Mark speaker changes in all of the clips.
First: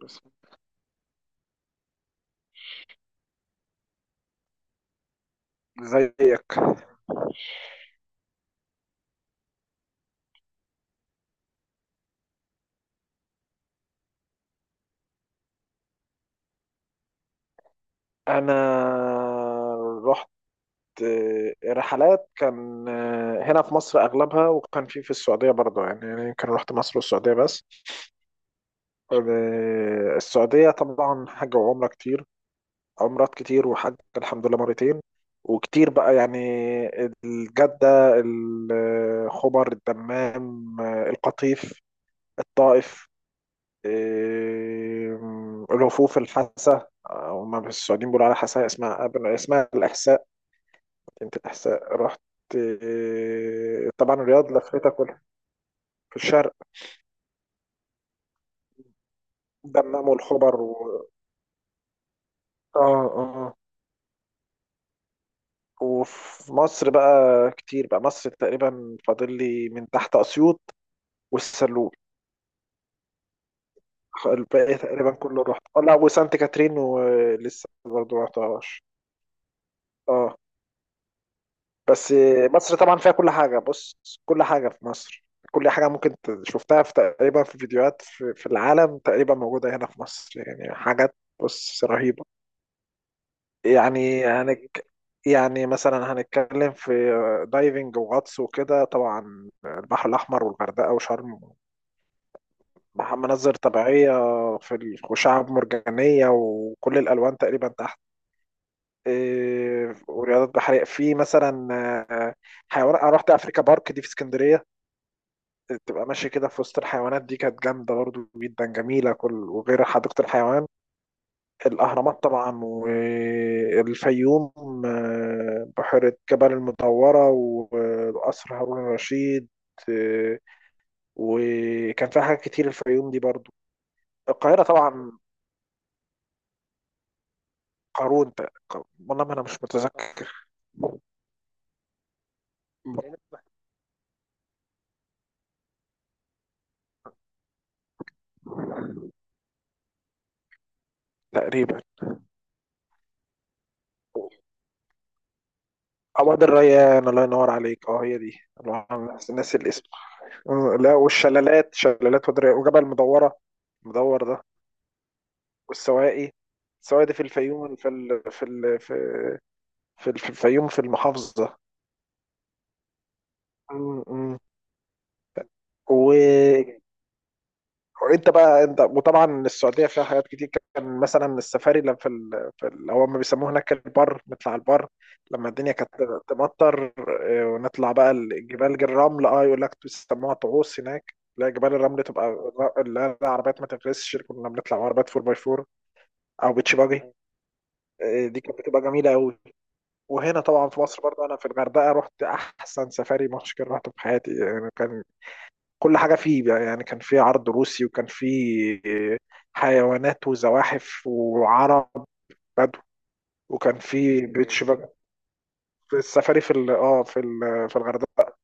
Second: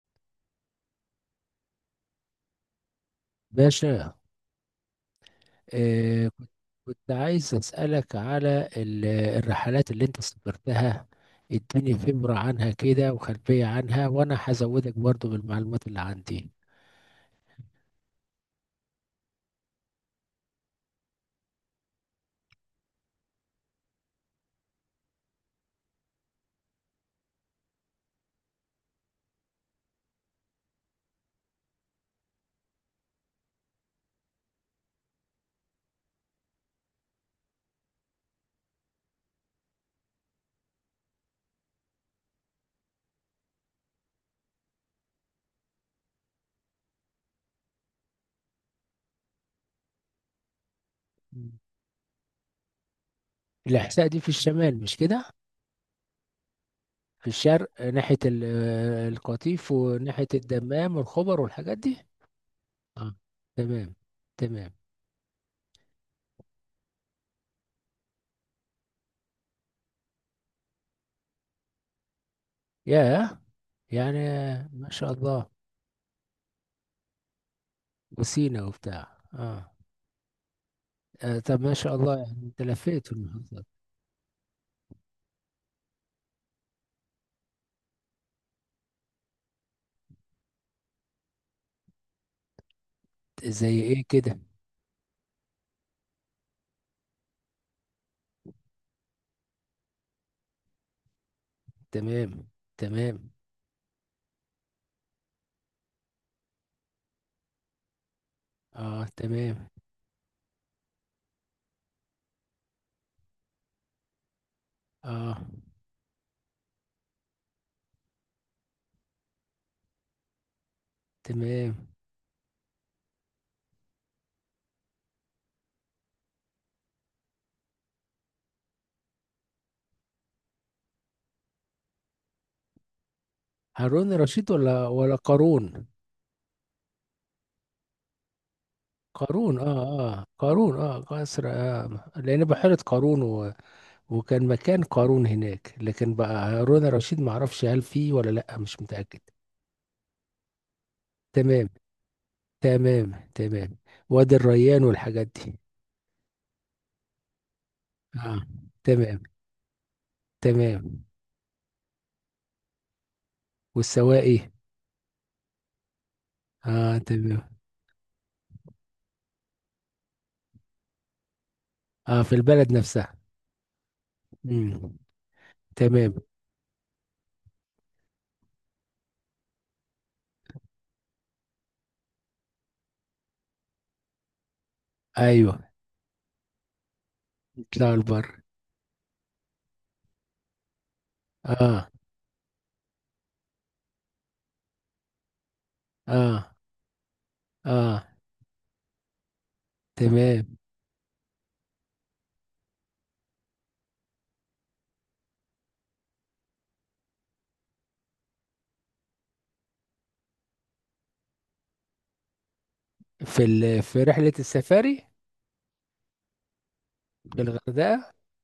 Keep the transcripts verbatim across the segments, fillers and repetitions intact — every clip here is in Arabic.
Speaker 1: بس
Speaker 2: باشا. آه كنت
Speaker 1: زيك.
Speaker 2: كنت عايز أسألك على ال- الرحلات اللي انت سافرتها. اديني فبرة عنها كده وخلفية عنها، وانا هزودك برضو بالمعلومات اللي عندي.
Speaker 1: انا رحت آه، رحلات كان آه، هنا في مصر اغلبها وكان في في السعوديه برضه يعني يعني يمكن رحت مصر والسعوديه بس. آه، السعوديه طبعا حج وعمره كتير، عمرات كتير وحج الحمد لله مرتين وكتير بقى يعني. الجده، الخبر، الدمام، آه، القطيف، الطائف، إيه، رفوف الحسا. آه، هما السعوديين بيقولوا على حسا اسمها، قبل اسمها الإحساء، مدينة
Speaker 2: مم.
Speaker 1: الإحساء رحت. إيه،
Speaker 2: الإحساء
Speaker 1: طبعا
Speaker 2: دي في
Speaker 1: الرياض
Speaker 2: الشمال
Speaker 1: لفتها
Speaker 2: مش
Speaker 1: كلها.
Speaker 2: كده؟
Speaker 1: في الشرق،
Speaker 2: في الشرق. آه، ناحية ال- آه، القطيف
Speaker 1: دمام
Speaker 2: وناحية
Speaker 1: والخبر و...
Speaker 2: الدمام والخبر والحاجات دي.
Speaker 1: اه
Speaker 2: اه
Speaker 1: اه.
Speaker 2: تمام تمام.
Speaker 1: وفي مصر بقى كتير، بقى مصر تقريبا فاضل لي من تحت أسيوط والسلول،
Speaker 2: ياه. يعني
Speaker 1: الباقي
Speaker 2: ما
Speaker 1: تقريبا
Speaker 2: شاء
Speaker 1: كله
Speaker 2: الله.
Speaker 1: رحت. اه لا، وسانت كاترين ولسه برضه ما
Speaker 2: وسينا
Speaker 1: رحتهاش.
Speaker 2: وبتاع اه.
Speaker 1: اه
Speaker 2: آه، طب ما شاء
Speaker 1: بس.
Speaker 2: الله يعني انت
Speaker 1: مصر طبعا
Speaker 2: لفيت
Speaker 1: فيها كل حاجة،
Speaker 2: المحافظات.
Speaker 1: بص كل حاجة في مصر. كل حاجة ممكن ت- شفتها في تقريبا في فيديوهات في, في العالم تقريبا موجودة هنا في مصر، يعني حاجات بص رهيبة.
Speaker 2: زي ايه
Speaker 1: يعني
Speaker 2: كده؟
Speaker 1: هنك يعني مثلا هنتكلم في دايفنج وغطس وكده، طبعا البحر الأحمر والغردقة وشرم.
Speaker 2: تمام
Speaker 1: مح-
Speaker 2: تمام.
Speaker 1: مناظر طبيعية في ال- وشعب مرجانية وكل الألوان تقريبا تحت.
Speaker 2: اه تمام.
Speaker 1: إيه، ورياضات بحرية في مثلا آه، حيوانات. أنا رحت أفريكا بارك دي في اسكندرية،
Speaker 2: اه
Speaker 1: تبقى ماشي كده في وسط الحيوانات، دي كانت جامدة برضو جدا جميلة، كل وغير حديقة الحيوان.
Speaker 2: تمام.
Speaker 1: الأهرامات طبعا والفيوم. آه، بحيرة جبل المدورة وقصر هارون الرشيد. آه، وكان فيها حاجات كتير الفيوم دي برضو.
Speaker 2: هارون رشيد
Speaker 1: القاهرة
Speaker 2: ولا
Speaker 1: طبعا.
Speaker 2: ولا قارون؟
Speaker 1: قارون، تق- والله ما أنا
Speaker 2: قارون
Speaker 1: مش
Speaker 2: اه. اه
Speaker 1: متذكر.
Speaker 2: قارون اه قصر، آه لان بحيرة قارون و... وكان مكان قارون هناك، لكن بقى هارون رشيد ما اعرفش هل فيه ولا لا، مش متأكد. تمام
Speaker 1: تقريبا.
Speaker 2: تمام تمام. وادي الريان والحاجات دي.
Speaker 1: أو وادي الريان، الله ينور عليك، اه هي دي.
Speaker 2: اه
Speaker 1: الله-
Speaker 2: تمام
Speaker 1: ناس الاسم. آه، لا
Speaker 2: تمام.
Speaker 1: والشلالات، شلالات ودريا وجبل مدورة، مدور ده،
Speaker 2: والسواقي.
Speaker 1: والسواقي.
Speaker 2: اه
Speaker 1: السواقي دي في
Speaker 2: تمام.
Speaker 1: الفيوم، في ال... في ال... في في ال- في الفيوم في المحافظة.
Speaker 2: اه في البلد نفسها.
Speaker 1: م- م.
Speaker 2: امم.
Speaker 1: و...
Speaker 2: تمام.
Speaker 1: وانت بقى انت. وطبعا السعودية فيها حاجات كتير، كان مثلا السفاري لما في ال... في ال... هو ما بيسموه هناك البر، نطلع البر لما
Speaker 2: ايوه.
Speaker 1: الدنيا كانت تمطر. آه، ونطلع
Speaker 2: يطلعوا
Speaker 1: بقى
Speaker 2: البر.
Speaker 1: الجبال الرمل، اه يقول لك بيسموها طعوس هناك، لا جبال
Speaker 2: اه
Speaker 1: الرمل تبقى الر- لا لا، العربيات ما تفرسش، كنا بنطلع عربيات أربعة باي أربعة
Speaker 2: اه
Speaker 1: او بيتش باجي.
Speaker 2: اه.
Speaker 1: آه، دي كانت بتبقى جميله قوي. وهنا
Speaker 2: تمام.
Speaker 1: طبعا في مصر برضه انا في الغردقه رحت احسن سفاري مشكل رحته في حياتي، يعني كان كل حاجه فيه بقى، يعني كان فيه عرض روسي وكان فيه حيوانات وزواحف وعرب بدو،
Speaker 2: في
Speaker 1: وكان
Speaker 2: ال... في
Speaker 1: فيه
Speaker 2: رحلة
Speaker 1: بيتش باجي
Speaker 2: السفاري.
Speaker 1: في السفاري في ال- اه في
Speaker 2: في
Speaker 1: ال- في
Speaker 2: الغردقة.
Speaker 1: الغردقه.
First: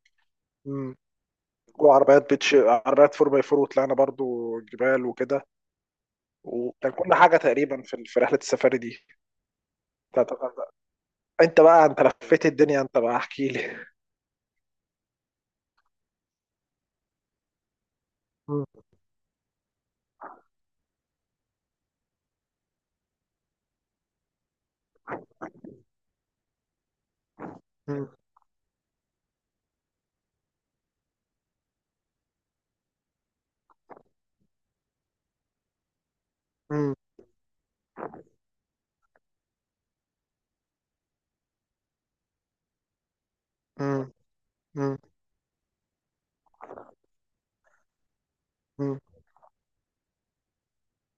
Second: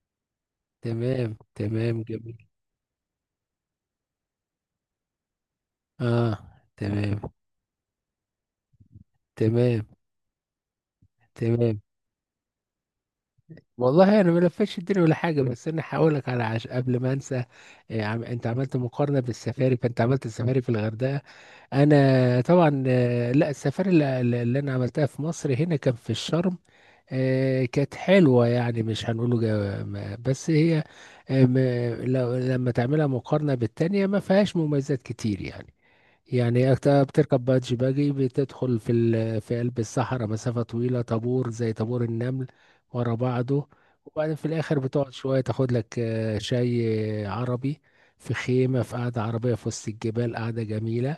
Speaker 1: مم.
Speaker 2: تمام تمام
Speaker 1: وعربيات
Speaker 2: جميل.
Speaker 1: بيتش، عربيات أربعة باي أربعة، وطلعنا برضو جبال وكده،
Speaker 2: اه.
Speaker 1: وكان كل
Speaker 2: تمام
Speaker 1: حاجه تقريبا في في رحله السفاري دي
Speaker 2: تمام
Speaker 1: بتاعت الغردقه. انت
Speaker 2: تمام.
Speaker 1: بقى، انت لفيت الدنيا، انت بقى احكي لي.
Speaker 2: والله انا ما لفتش الدنيا ولا حاجه، بس انا هقول لك على عش... قبل ما انسى. إيه عم... انت عملت مقارنه بالسفاري، فانت عملت السفاري في الغردقه. انا طبعا. آه، لا، السفاري اللي, اللي انا عملتها في مصر هنا كان في الشرم. آه، كانت حلوة يعني، مش هنقوله جا- ما- بس هي آه، ما- لو لما تعملها مقارنة بالتانية ما فيهاش مميزات كتير يعني. يعني أكت- بتركب بادج باجي، بتدخل في ال... في قلب الصحراء مسافة طويلة، طابور زي طابور النمل ورا بعضه. وبعدين في الآخر بتقعد شوية تاخد لك آه، شاي آه، عربي، في خيمة في قعدة عربية في وسط الجبال، قعدة جميلة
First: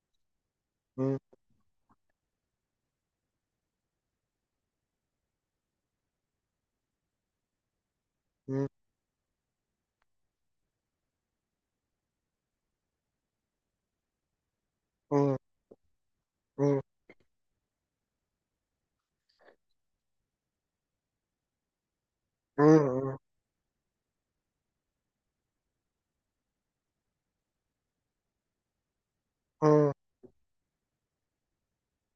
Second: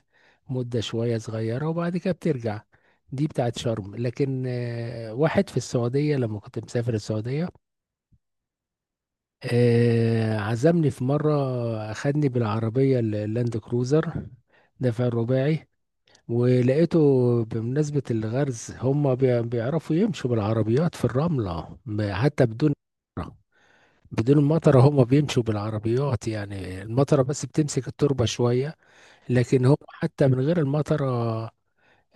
Speaker 2: مدة شوية صغيرة، وبعد كده بترجع. دي بتاعت شرم. لكن آه، واحد في السعودية لما كنت مسافر السعودية آه، عزمني في مرة، أخدني بالعربية اللاند كروزر دفع الرباعي. ولقيته، بمناسبة الغرز، هم بي- بيعرفوا يمشوا بالعربيات في الرملة م- حتى بدون مطرة. بدون المطرة هم بيمشوا بالعربيات، يعني المطرة بس بتمسك التربة شوية، لكن هم حتى من غير المطرة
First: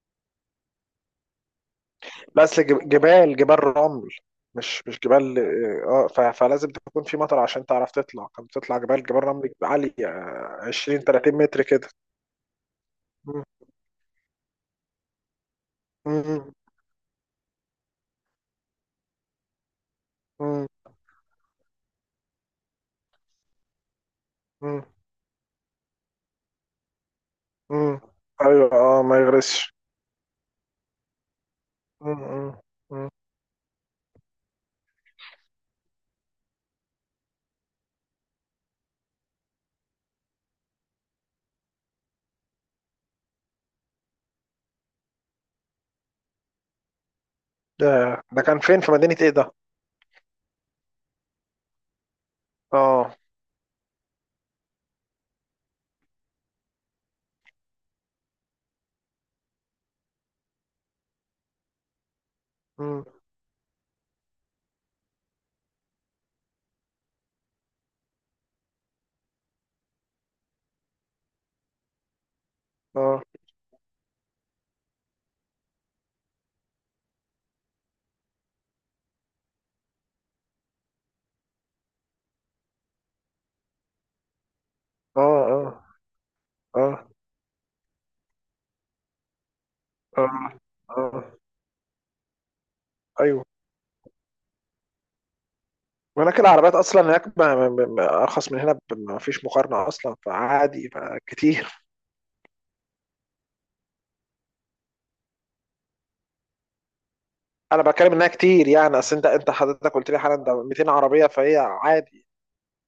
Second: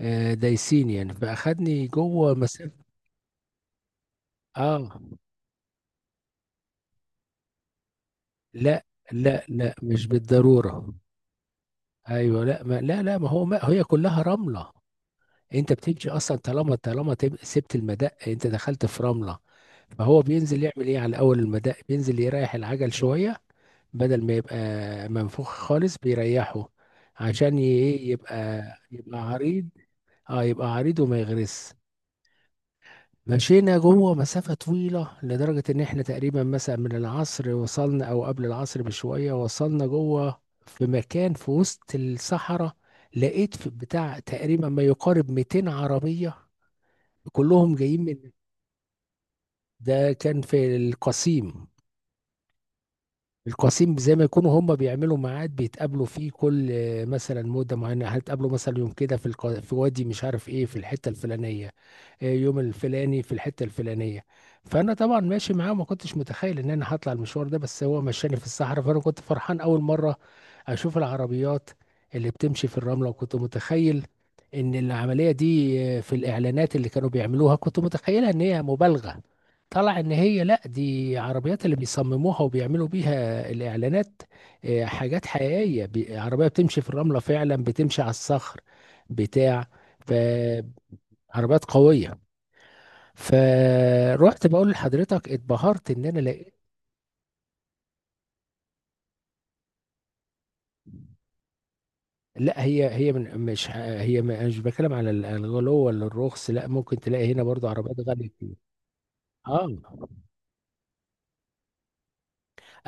Speaker 2: آه، دايسين يعني. فأخدني جوه
Speaker 1: بس
Speaker 2: مسافة.
Speaker 1: جب- جبال، جبال رمل مش
Speaker 2: اه
Speaker 1: مش جبال اه، ف- فلازم تكون في مطر عشان تعرف تطلع. كنت بتطلع
Speaker 2: لا
Speaker 1: جبال، جبال
Speaker 2: لا
Speaker 1: رمل
Speaker 2: لا مش
Speaker 1: عالية،
Speaker 2: بالضرورة.
Speaker 1: عشرين تلاتين متر كده.
Speaker 2: ايوه لا ما لا لا ما هو
Speaker 1: مم.
Speaker 2: ما هي كلها رملة. انت بتمشي اصلا،
Speaker 1: مم.
Speaker 2: طالما طالما تب- سبت المدق انت دخلت في رمله، فهو بينزل
Speaker 1: مم.
Speaker 2: يعمل ايه، على اول المدق بينزل يريح العجل شويه، بدل ما يبقى
Speaker 1: مم.
Speaker 2: منفوخ خالص بيريحه، عشان ي-
Speaker 1: مم.
Speaker 2: ايه يبقى،
Speaker 1: ايوه اه، ما
Speaker 2: يبقى عريض.
Speaker 1: يغرسش.
Speaker 2: اه يبقى عريض وما يغرس.
Speaker 1: مم. مم. مم.
Speaker 2: مشينا جوه مسافة طويلة، لدرجة إن إحنا تقريبا مثلا من العصر وصلنا، أو قبل العصر بشوية وصلنا جوه في مكان في وسط الصحراء. لقيت في بتاع تقريبا ما يقارب مئتين عربية كلهم جايين
Speaker 1: ده
Speaker 2: من.
Speaker 1: ده كان فين؟ في مدينة ايه ده؟
Speaker 2: ده كان في القصيم.
Speaker 1: اه.
Speaker 2: القصيم زي ما يكونوا هم بيعملوا ميعاد بيتقابلوا فيه كل آه، مثلا مدة معينة، هتقابلوا مثلا يوم كده في الق... في وادي مش عارف ايه، في الحتة الفلانية. آه، يوم
Speaker 1: مم.
Speaker 2: الفلاني في الحتة الفلانية. فأنا طبعا ماشي معاه، وما كنتش متخيل إن أنا هطلع المشوار ده. بس هو مشاني في الصحراء، فأنا كنت فرحان أول مرة أشوف العربيات اللي بتمشي في الرملة.
Speaker 1: اه
Speaker 2: وكنت متخيل إن العملية دي آه، في الإعلانات اللي كانوا بيعملوها كنت متخيلها إن هي مبالغة. طلع إن هي لأ، دي عربيات اللي بيصمموها وبيعملوا بيها الإعلانات، آه، حاجات حقيقية.
Speaker 1: اه
Speaker 2: بي- عربية بتمشي
Speaker 1: اه
Speaker 2: في
Speaker 1: اه
Speaker 2: الرملة فعلا، بتمشي على الصخر بتاع.
Speaker 1: اه
Speaker 2: فعربيات
Speaker 1: اه.
Speaker 2: قوية.
Speaker 1: ايوه،
Speaker 2: فروحت بقول لحضرتك اتبهرت ان انا
Speaker 1: هناك
Speaker 2: لقيت.
Speaker 1: العربيات اصلا هناك ما- ما- ما- ما ارخص من هنا، ب- ما فيش مقارنه اصلا، فعادي ما كتير.
Speaker 2: لا هي هي من مش ه- هي م- أنا مش بتكلم على ال- الغلو ولا الرخص، لا ممكن تلاقي هنا برضو
Speaker 1: انا
Speaker 2: عربيات
Speaker 1: بتكلم انها
Speaker 2: غاليه كتير.
Speaker 1: كتير، يعني اصل انت انت
Speaker 2: اه
Speaker 1: حضرتك قلت لي حالا ده ميتين عربيه، فهي عادي.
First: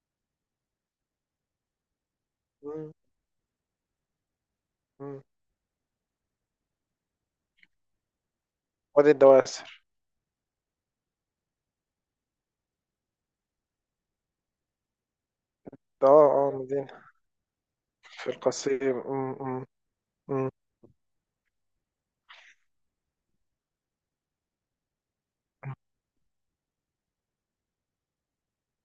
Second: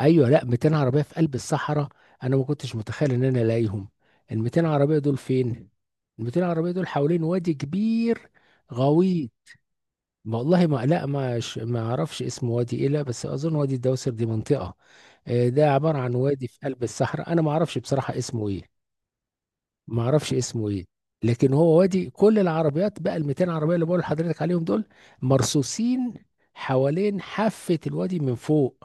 Speaker 2: ايوه. لا مئتين عربيه في قلب الصحراء، انا ما كنتش
Speaker 1: مم.
Speaker 2: متخيل ان انا الاقيهم. ال ميتين عربيه دول
Speaker 1: مم.
Speaker 2: فين؟ ال مئتين عربيه دول حوالين وادي كبير
Speaker 1: وادي
Speaker 2: غويط.
Speaker 1: الدواسر.
Speaker 2: ما والله ما، لا ما ش- ما اعرفش اسم وادي ايه، لا بس اظن وادي الدوسر دي منطقه. آه، ده عباره
Speaker 1: ده
Speaker 2: عن
Speaker 1: اه
Speaker 2: وادي
Speaker 1: اه،
Speaker 2: في قلب
Speaker 1: مدينه
Speaker 2: الصحراء، انا ما اعرفش بصراحه
Speaker 1: في
Speaker 2: اسمه ايه.
Speaker 1: القصيم. مم. مم.
Speaker 2: ما اعرفش
Speaker 1: مم.
Speaker 2: اسمه ايه. لكن هو وادي كل العربيات بقى ال مئتين عربيه اللي بقول لحضرتك عليهم دول مرصوصين حوالين حافه الوادي من فوق،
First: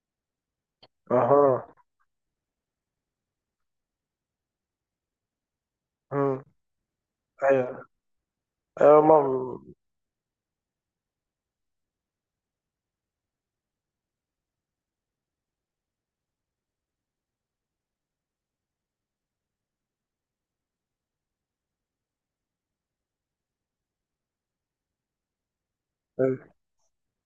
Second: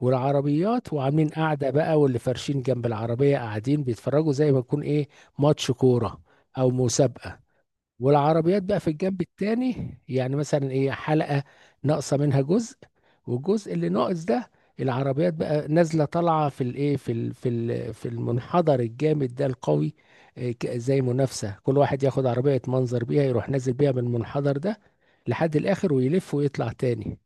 Speaker 2: والعربيات وعاملين
Speaker 1: اها.
Speaker 2: قاعده بقى، واللي فارشين جنب العربيه قاعدين بيتفرجوا زي ما يكون ايه ماتش كوره
Speaker 1: مم.
Speaker 2: او مسابقه،
Speaker 1: ايوه
Speaker 2: والعربيات بقى في
Speaker 1: ايوه.
Speaker 2: الجنب
Speaker 1: مم.
Speaker 2: التاني يعني مثلا ايه حلقة ناقصة منها جزء، والجزء اللي ناقص ده العربيات بقى نازلة طالعة في الايه في ال في ال في المنحدر الجامد ده القوي، إيه، ك- زي منافسة، كل واحد ياخد عربية يتمنظر بيها، يروح نازل بيها من المنحدر ده لحد الاخر ويلف ويطلع تاني،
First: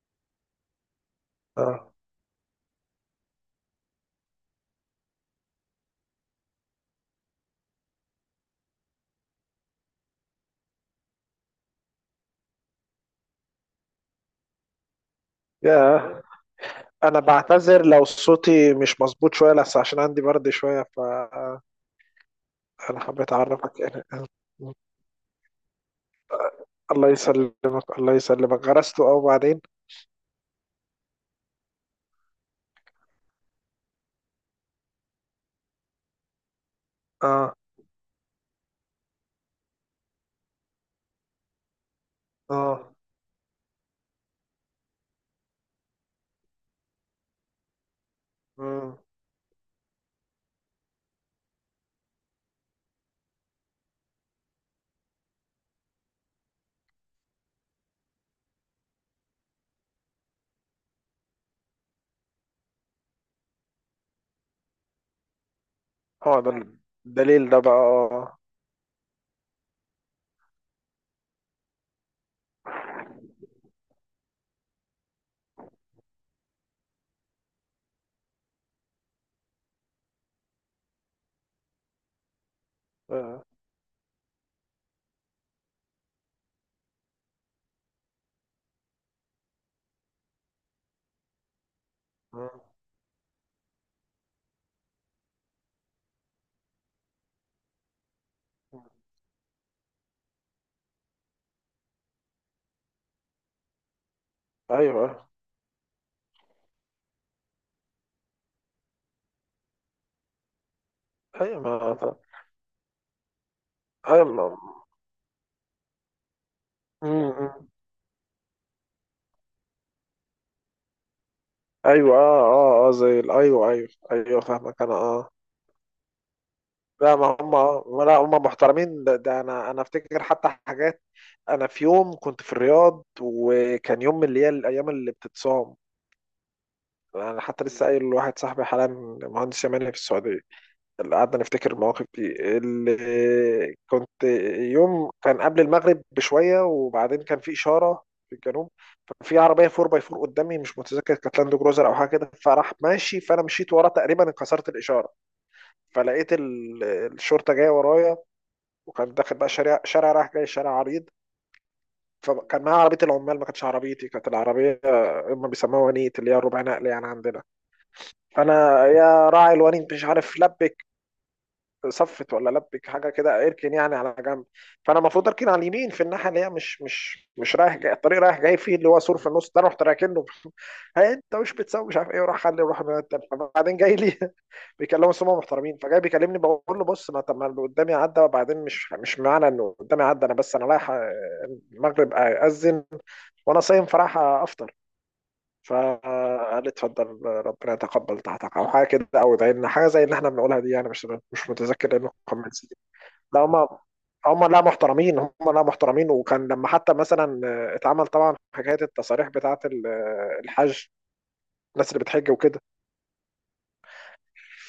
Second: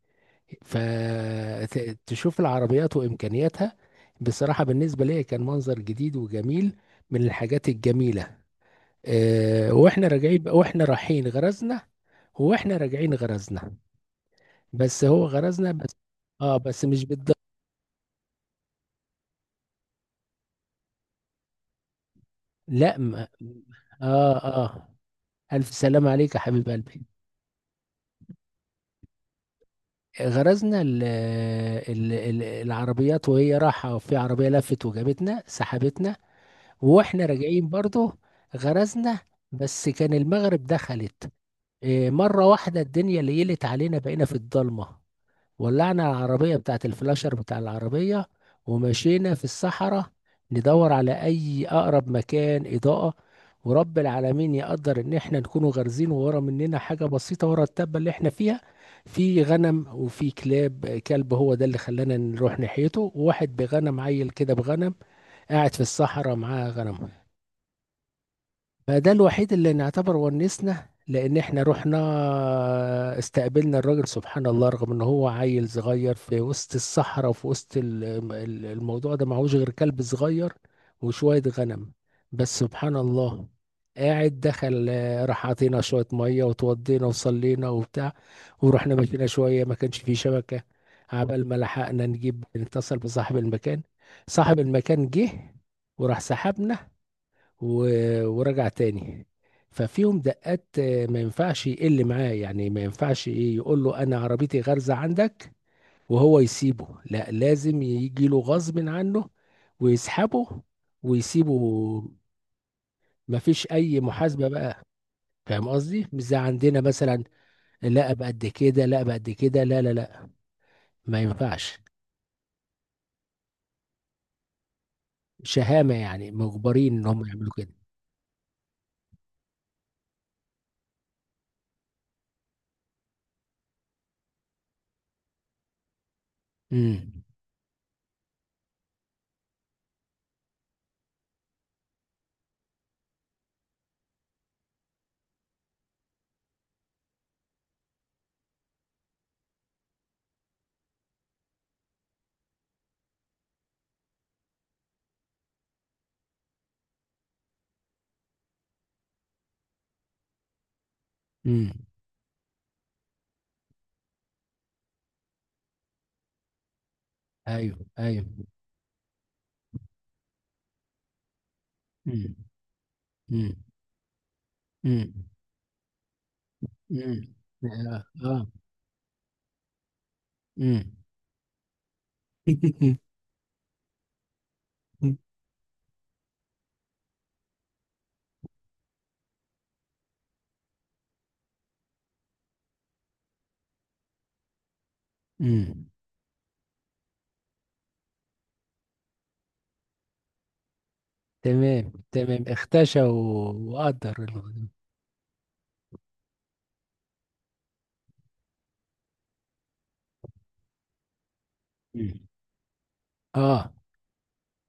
Speaker 1: اه.
Speaker 2: فتشوف العربيات وامكانياتها. بصراحة بالنسبة لي كان منظر جديد وجميل، من الحاجات الجميلة. آه، واحنا راجعين، واحنا رايحين غرزنا، واحنا راجعين غرزنا. بس هو غرزنا بس.
Speaker 1: يا،
Speaker 2: اه بس مش
Speaker 1: انا
Speaker 2: بالضبط.
Speaker 1: بعتذر لو صوتي مش مظبوط شويه، بس عشان عندي برد شويه، فانا
Speaker 2: لا ما.
Speaker 1: حبيت اعرفك يعني.
Speaker 2: اه اه الف سلام عليك يا حبيب قلبي.
Speaker 1: الله يسلمك، الله يسلمك. غرسته اه، وبعدين؟
Speaker 2: غرزنا ال ال ال العربيات، وهي رايحه في عربيه لفت وجابتنا سحبتنا. واحنا
Speaker 1: اه
Speaker 2: راجعين برضه غرزنا، بس كان المغرب دخلت، آه، مره واحده
Speaker 1: اه.
Speaker 2: الدنيا ليلت علينا، بقينا في الضلمه. ولعنا العربية بتاعة الفلاشر بتاع العربية،
Speaker 1: مم.
Speaker 2: ومشينا في الصحراء ندور على أي أقرب مكان إضاءة. ورب العالمين يقدر إن إحنا نكونوا غارزين ورا مننا حاجة بسيطة ورا التبة اللي إحنا فيها، في غنم وفي كلاب، كلب هو ده اللي خلانا نروح ناحيته، وواحد بغنم عيل كده بغنم قاعد في الصحراء
Speaker 1: هو ده
Speaker 2: معاه غنم.
Speaker 1: الدليل ده بقى، اه.
Speaker 2: فده الوحيد اللي نعتبر ونسنا، لان احنا رحنا استقبلنا الراجل. سبحان الله، رغم ان هو عيل صغير في وسط الصحراء، وفي وسط ال- ال- الموضوع ده، معهوش غير كلب صغير وشوية غنم، بس سبحان
Speaker 1: آه.
Speaker 2: الله قاعد دخل. آه، راح عطينا شوية مية وتوضينا وصلينا وبتاع، ورحنا مشينا شوية. ما كانش فيه شبكة عبال ما لحقنا نجيب
Speaker 1: مم.
Speaker 2: نتصل بصاحب المكان. صاحب المكان جه، وراح سحبنا و- ورجع تاني. ففيهم دقات، آه، ما ينفعش يقل معاه، يعني ما ينفعش ايه، يقول له انا عربيتي غارزة
Speaker 1: ايوه
Speaker 2: عندك وهو يسيبه، لا لازم يجي له غصب عنه ويسحبه ويسيبه.
Speaker 1: ايوه ما
Speaker 2: مفيش اي
Speaker 1: ايوه
Speaker 2: محاسبة
Speaker 1: ما-
Speaker 2: بقى. فاهم قصدي؟ مش زي عندنا
Speaker 1: مم.
Speaker 2: مثلا،
Speaker 1: مم.
Speaker 2: لا بقد كده لا بقد كده لا لا لا، ما ينفعش.
Speaker 1: ايوه اه اه اه، زي ال- ايوه ايوه ايوه، فاهمك انا، اه.
Speaker 2: شهامة يعني، مجبرين ان
Speaker 1: لا
Speaker 2: هم
Speaker 1: ما
Speaker 2: يعملوا
Speaker 1: هم،
Speaker 2: كده.
Speaker 1: آه، لا هم محترمين، ده, ده انا انا افتكر حتى حاجات. انا في يوم كنت في الرياض، وكان يوم من اللي هي الايام اللي بتتصام.
Speaker 2: امم
Speaker 1: انا حتى لسه قايل لواحد صاحبي حالا، مهندس يماني في السعوديه، اللي قعدنا نفتكر المواقف دي اللي كنت. يوم كان قبل المغرب بشوية، وبعدين كان في إشارة في الجنوب، ففي عربية أربعة باي أربعة قدامي، مش متذكر كانت لاند كروزر أو حاجة كده، فراح ماشي، فأنا مشيت وراه، تقريبا انكسرت الإشارة، فلقيت ال- الشرطة جاية ورايا. وكان داخل بقى شارع، شارع رايح جاي، شارع عريض.
Speaker 2: امم
Speaker 1: فكان معايا عربية العمال، ما كانتش عربيتي، كانت العربية هم بيسموها ونيت، اللي هي الربع نقل يعني عندنا.
Speaker 2: ايوه ايوه
Speaker 1: فأنا يا راعي الونيت، مش عارف لبك صفت
Speaker 2: امم
Speaker 1: ولا لبك حاجه كده،
Speaker 2: امم
Speaker 1: اركن يعني على جنب. فانا
Speaker 2: امم.
Speaker 1: المفروض اركن على اليمين، في الناحيه اللي هي مش مش
Speaker 2: امم
Speaker 1: مش رايح جاي،
Speaker 2: اه
Speaker 1: الطريق
Speaker 2: اه
Speaker 1: رايح جاي، فيه اللي هو سور في النص ده، رحت راكنه.
Speaker 2: امم
Speaker 1: هي انت مش بتسوي مش عارف ايه، وراح خلي وراح. بعدين جاي لي بيكلموا سمو، محترمين، فجاي بيكلمني، بقول له بص ما طب ما اللي قدامي عدى، وبعدين مش مش معنى انه قدامي عدى انا، بس انا رايح آه، المغرب اذن، وانا صايم، فراح افطر.
Speaker 2: امم
Speaker 1: فقال لي اتفضل، ربنا يتقبل طاعتك، او حاجه كده، او ادعي لنا حاجه زي اللي احنا بنقولها دي يعني. مش مش
Speaker 2: تمام
Speaker 1: متذكر لانه
Speaker 2: تمام
Speaker 1: كومنتس.
Speaker 2: اختشى
Speaker 1: لا هم،
Speaker 2: و- وقدر
Speaker 1: هم لا
Speaker 2: الموضوع.
Speaker 1: محترمين هم، لا محترمين. وكان لما حتى مثلا آه، اتعمل طبعا حكايه التصاريح بتاعه ال- آه، الحج، الناس اللي
Speaker 2: مم.
Speaker 1: بتحج وكده.
Speaker 2: اه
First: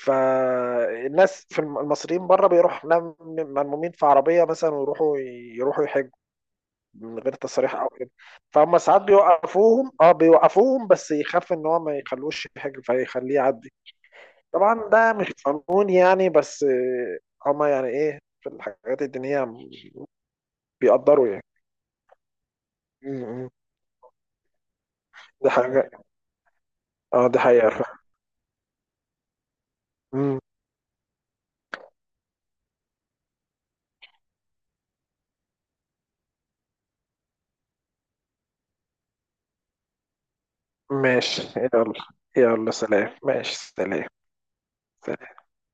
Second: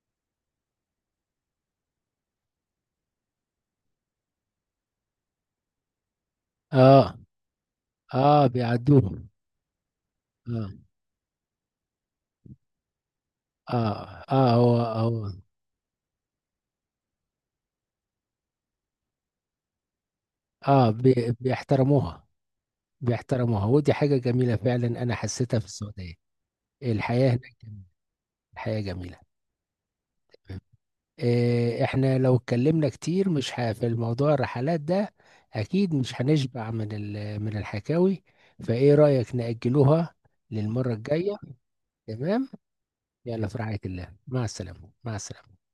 Speaker 1: فالناس في الم- المصريين بره بيروحوا نم- ملمومين في عربيه مثلا ويروحوا، يروحوا يحجوا
Speaker 2: اه
Speaker 1: من غير تصاريح او كده.
Speaker 2: اه
Speaker 1: فهم ساعات
Speaker 2: بيعدوه.
Speaker 1: بيوقفوهم، اه
Speaker 2: اه
Speaker 1: بيوقفوهم بس يخاف ان هو ما يخلوش يحج فيخليه يعدي.
Speaker 2: اه اه هو
Speaker 1: طبعا ده
Speaker 2: هو.
Speaker 1: مش قانون يعني، بس آه، هم يعني ايه، في الحاجات الدينيه
Speaker 2: اه بي-
Speaker 1: بيقدروا
Speaker 2: بيحترموها.
Speaker 1: يعني.
Speaker 2: بيحترموها، ودي حاجة جميلة فعلا، انا
Speaker 1: دي
Speaker 2: حسيتها في
Speaker 1: حاجة،
Speaker 2: السعودية.
Speaker 1: اه
Speaker 2: الحياة
Speaker 1: دي
Speaker 2: هناك
Speaker 1: حقيقة
Speaker 2: جميلة.
Speaker 1: فعلا.
Speaker 2: الحياة جميلة.
Speaker 1: مم.
Speaker 2: إيه، احنا لو اتكلمنا كتير مش ه... في الموضوع الرحلات ده اكيد مش هنشبع من ال... من الحكاوي، فايه رأيك نأجلوها للمرة الجاية.
Speaker 1: ماشي، يلا.
Speaker 2: تمام.
Speaker 1: يلا سلام،
Speaker 2: يلا
Speaker 1: ماشي،
Speaker 2: في رعاية
Speaker 1: سلام.
Speaker 2: الله، مع السلامة مع السلامة.